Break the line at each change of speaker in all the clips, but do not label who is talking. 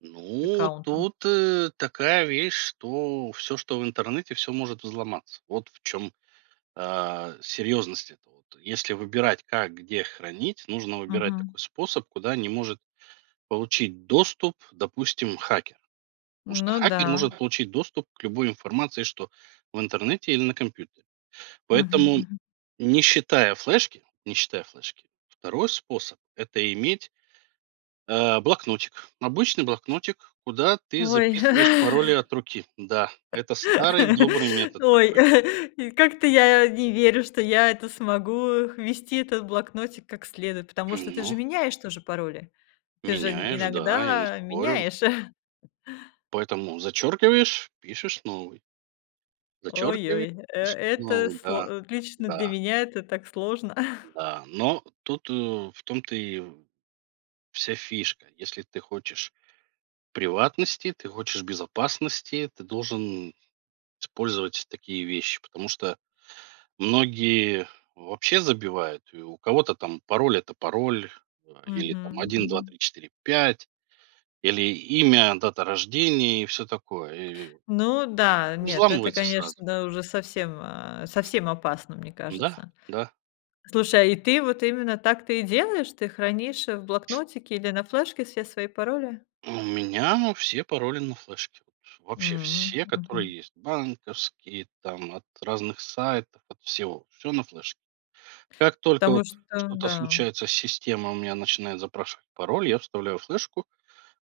Ну,
Аккаунта.
тут, э, такая вещь, что всё, что в интернете- всё может взломаться. Вот в чём, а, серьезность эта вот. Если выбирать, как, где хранить, нужно выбирать
Мгм.
такой способ, куда не может получить доступ, допустим, хакер. Потому что
Ну
хакер
да.
может получить доступ к любой информации, что в интернете или на компьютере.
Мгм
Поэтому
мгм.
не считая флешки не считая флешки, 2 способ- это иметь а, блокнотик. Обычный блокнотик, куда ты
Ой.
записываешь пароли от руки. Да, это старый добрый метод
Ой.
такой.
И как-то я не верю, что я это смогу х вести этот блокнотик, как следует, потому что ты
Умно.
же меняешь тоже пароли. Ты же н
Меняешь, да, я не
иногда
спорю.
меняешь.
Поэтому зачеркиваешь, пишешь новый. Зачеркивае
Ой-ой, э
пишешь
это
новый,
сло
да.
от лично для
Да.
меня- это так сложно.
Да, но тут, э, в том то и в вся фишка. Если ты хочешь приватности, ты хочешь безопасности, ты должен использовать такие вещи. Потому что многие вообще забивают. И у кого-то там, пароль- это пароль, э, или там,
Мгм
один два
мгм.
три четыре пять, или имя, дата рождения и всё такое, и
Ну
это
да.
всё
Нет, это,
взламывается сразу.
конечно, да, уже совсем, а, совсем опасно, мне
Да,
кажется.
да.
Слушай, а и ты вот именно так ты и делаешь, ты хранишь в блокнотике или на флешке все свои пароли?
А у меня все пароли на флешке. Вот вообще
М.
все которые
Мгм.
есть, банковские, там, от разных сайтов, от всего- всё на флешке. Как только
Потому
вот
что
что-то
да.
случается, система у меня начинает запрашивать пароль. Я вставляю флешку,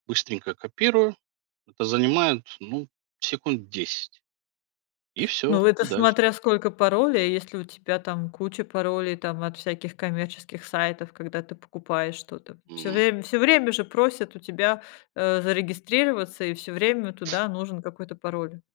быстренько копирую. Это занимает, ну, секунд 10. И всё,
Ну, это
и дальше.
смотря сколько паролей. Если у тебя, там, куча паролей, там, от всяких коммерческих сайтов. Когда ты покупаешь что-то, всё
М-м.
время всё время же просят у тебя, э, зарегистрироваться и всё время туда нужен какой-то пароль.